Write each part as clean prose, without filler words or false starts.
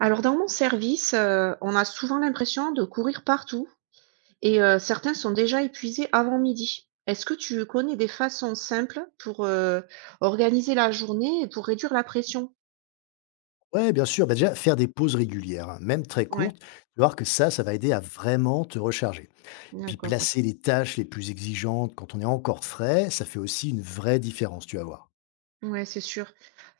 Alors dans mon service, on a souvent l'impression de courir partout et certains sont déjà épuisés avant midi. Est-ce que tu connais des façons simples pour, organiser la journée et pour réduire la pression? Ouais, bien sûr. Bah, déjà, faire des pauses régulières, hein, même très Ouais, courtes, tu vas voir que ça va aider à vraiment te recharger. Et puis, d'accord, ouais. placer les tâches les plus exigeantes quand on est encore frais, ça fait aussi une vraie différence, tu vas voir. Ouais, c'est sûr.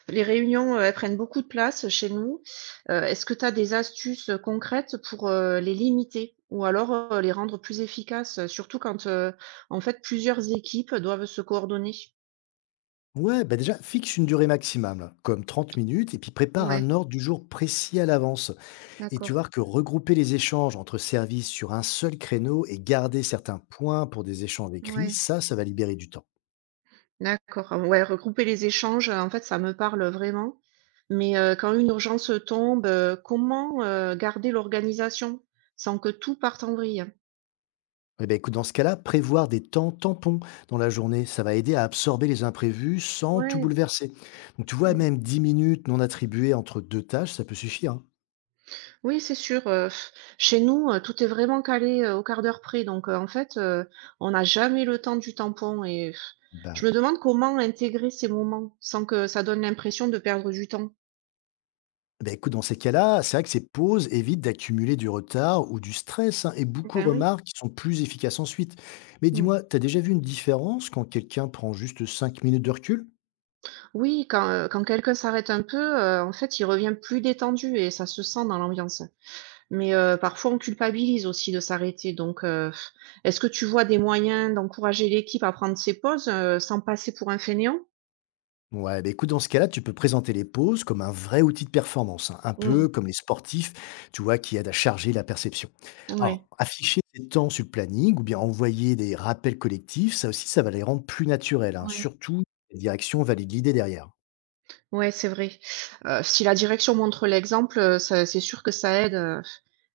Les réunions, elles prennent beaucoup de place chez nous. Est-ce que tu as des astuces, concrètes pour, les limiter ou alors, les rendre plus efficaces, surtout quand, en fait, plusieurs équipes doivent se coordonner? Ouais, bah déjà, fixe une durée maximale, là, comme 30 minutes, et puis prépare Ouais, un ordre du jour précis à l'avance. Et tu d'accord. vois que regrouper les échanges entre services sur un seul créneau et garder certains points pour des échanges écrits, Ouais. ça va libérer du temps. D'accord, ah ouais, regrouper les échanges, en fait, ça me parle vraiment. Mais quand une urgence tombe, comment, garder l'organisation sans que tout parte en vrille? Eh ben, écoute, dans ce cas-là, prévoir des temps tampons dans la journée, ça va aider à absorber les imprévus sans tout Ouais. bouleverser. Donc, tu vois, Mmh. même 10 minutes non attribuées entre deux tâches, ça peut suffire, hein. Oui, c'est sûr, chez nous, tout est vraiment calé, au quart d'heure près. Donc en fait, on n'a jamais le temps du tampon et pff, Ben, je me demande comment intégrer ces moments sans que ça donne l'impression de perdre du temps? ben, écoute, dans ces cas-là, c'est vrai que ces pauses évitent d'accumuler du retard ou du stress, hein, et beaucoup Ben oui. remarquent qu'ils sont plus efficaces ensuite. Mais Mmh. dis-moi, t'as déjà vu une différence quand quelqu'un prend juste 5 minutes de recul? Oui, quand, quand quelqu'un s'arrête un peu, en fait, il revient plus détendu et ça se sent dans l'ambiance. Mais parfois on culpabilise aussi de s'arrêter donc est-ce que tu vois des moyens d'encourager l'équipe à prendre ses pauses, sans passer pour un fainéant? Ouais, bah écoute, dans ce cas-là, tu peux présenter les pauses comme un vrai outil de performance, hein, un Mmh. peu comme les sportifs, tu vois, qui aident à charger la perception. Ouais. Alors, afficher ces temps sur le planning ou bien envoyer des rappels collectifs, ça aussi, ça va les rendre plus naturels, hein, Ouais. surtout si la direction valide l'idée derrière. Ouais, c'est vrai. Si la direction montre l'exemple, ça c'est sûr que ça aide,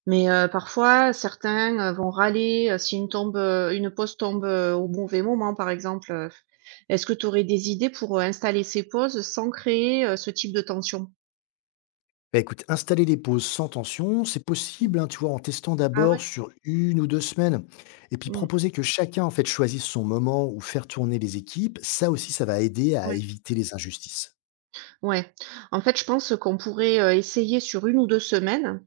mais parfois certains, vont râler, si une tombe, une pause tombe, au mauvais moment par exemple. Est-ce que tu aurais des idées pour, installer ces pauses sans créer, ce type de tension? Bah écoute, installer les pauses sans tension, c'est Mmh. possible, hein, tu vois, en testant Ah d'abord ouais? sur 1 ou 2 semaines, et puis Mmh. proposer que chacun, en fait, choisisse son moment ou faire tourner les équipes, ça aussi, ça va aider à Ouais. éviter les injustices. Ouais. En fait, je pense qu'on pourrait, essayer sur une ou 2 semaines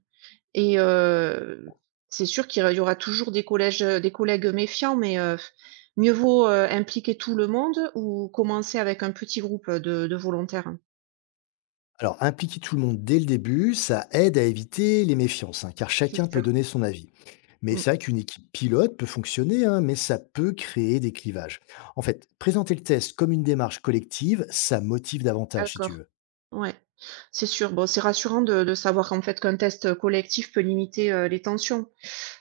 et c'est sûr qu'il y aura toujours des des collègues méfiants, mais mieux vaut, impliquer tout le monde ou commencer avec un petit groupe, de volontaires, hein. Alors, impliquer tout le monde dès le début, ça aide à éviter les méfiances, hein, car C'est chacun peut sûr. donner son avis. Mais Mmh. c'est vrai qu'une équipe pilote peut fonctionner, hein, mais ça peut créer des clivages. En fait, présenter le test comme une démarche collective, ça motive davantage, si tu D'accord. veux. Ouais. C'est sûr. Bon, c'est rassurant de savoir en fait qu'un test collectif peut limiter, les tensions.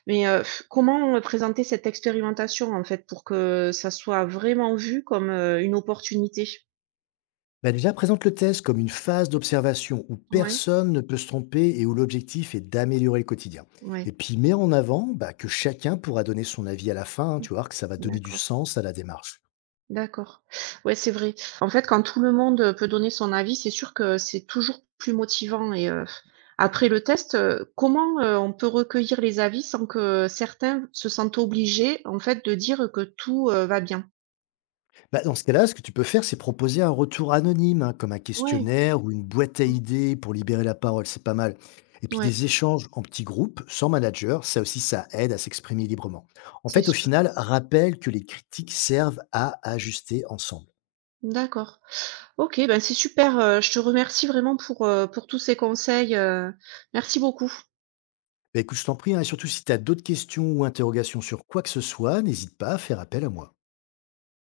Mais comment, présenter cette expérimentation en fait pour que ça soit vraiment vu comme, une opportunité? Bah déjà, présente le test comme une phase d'observation où Ouais. personne ne peut se tromper et où l'objectif est d'améliorer le quotidien. Ouais, Et puis, mets en avant bah, que chacun pourra donner son avis à la fin, hein, mmh, tu vois, que ça va donner du d'accord, sens à la démarche. d'accord. Ouais, c'est vrai. En fait, quand tout le monde, peut donner son avis, c'est sûr que c'est toujours plus motivant et après le test, comment, on peut recueillir les avis sans que certains se sentent obligés, en fait, de dire que tout, va bien? Bah, dans ce cas-là, ce que tu peux faire, c'est proposer un retour anonyme, hein, comme un Ouais, questionnaire ou une boîte à mmh, idées pour libérer la parole, c'est pas mal. Et puis ouais, des échanges en petits groupes, sans manager, ça aussi, ça aide à s'exprimer librement. En c'est fait, au sûr. final, rappelle que les critiques servent à ajuster ensemble. D'accord. OK, ben, c'est super, je te remercie vraiment pour tous ces conseils, merci beaucoup. Bah, écoute, je t'en prie, hein, et surtout si tu as d'autres questions ou interrogations sur quoi que ce soit, n'hésite pas à faire appel à moi.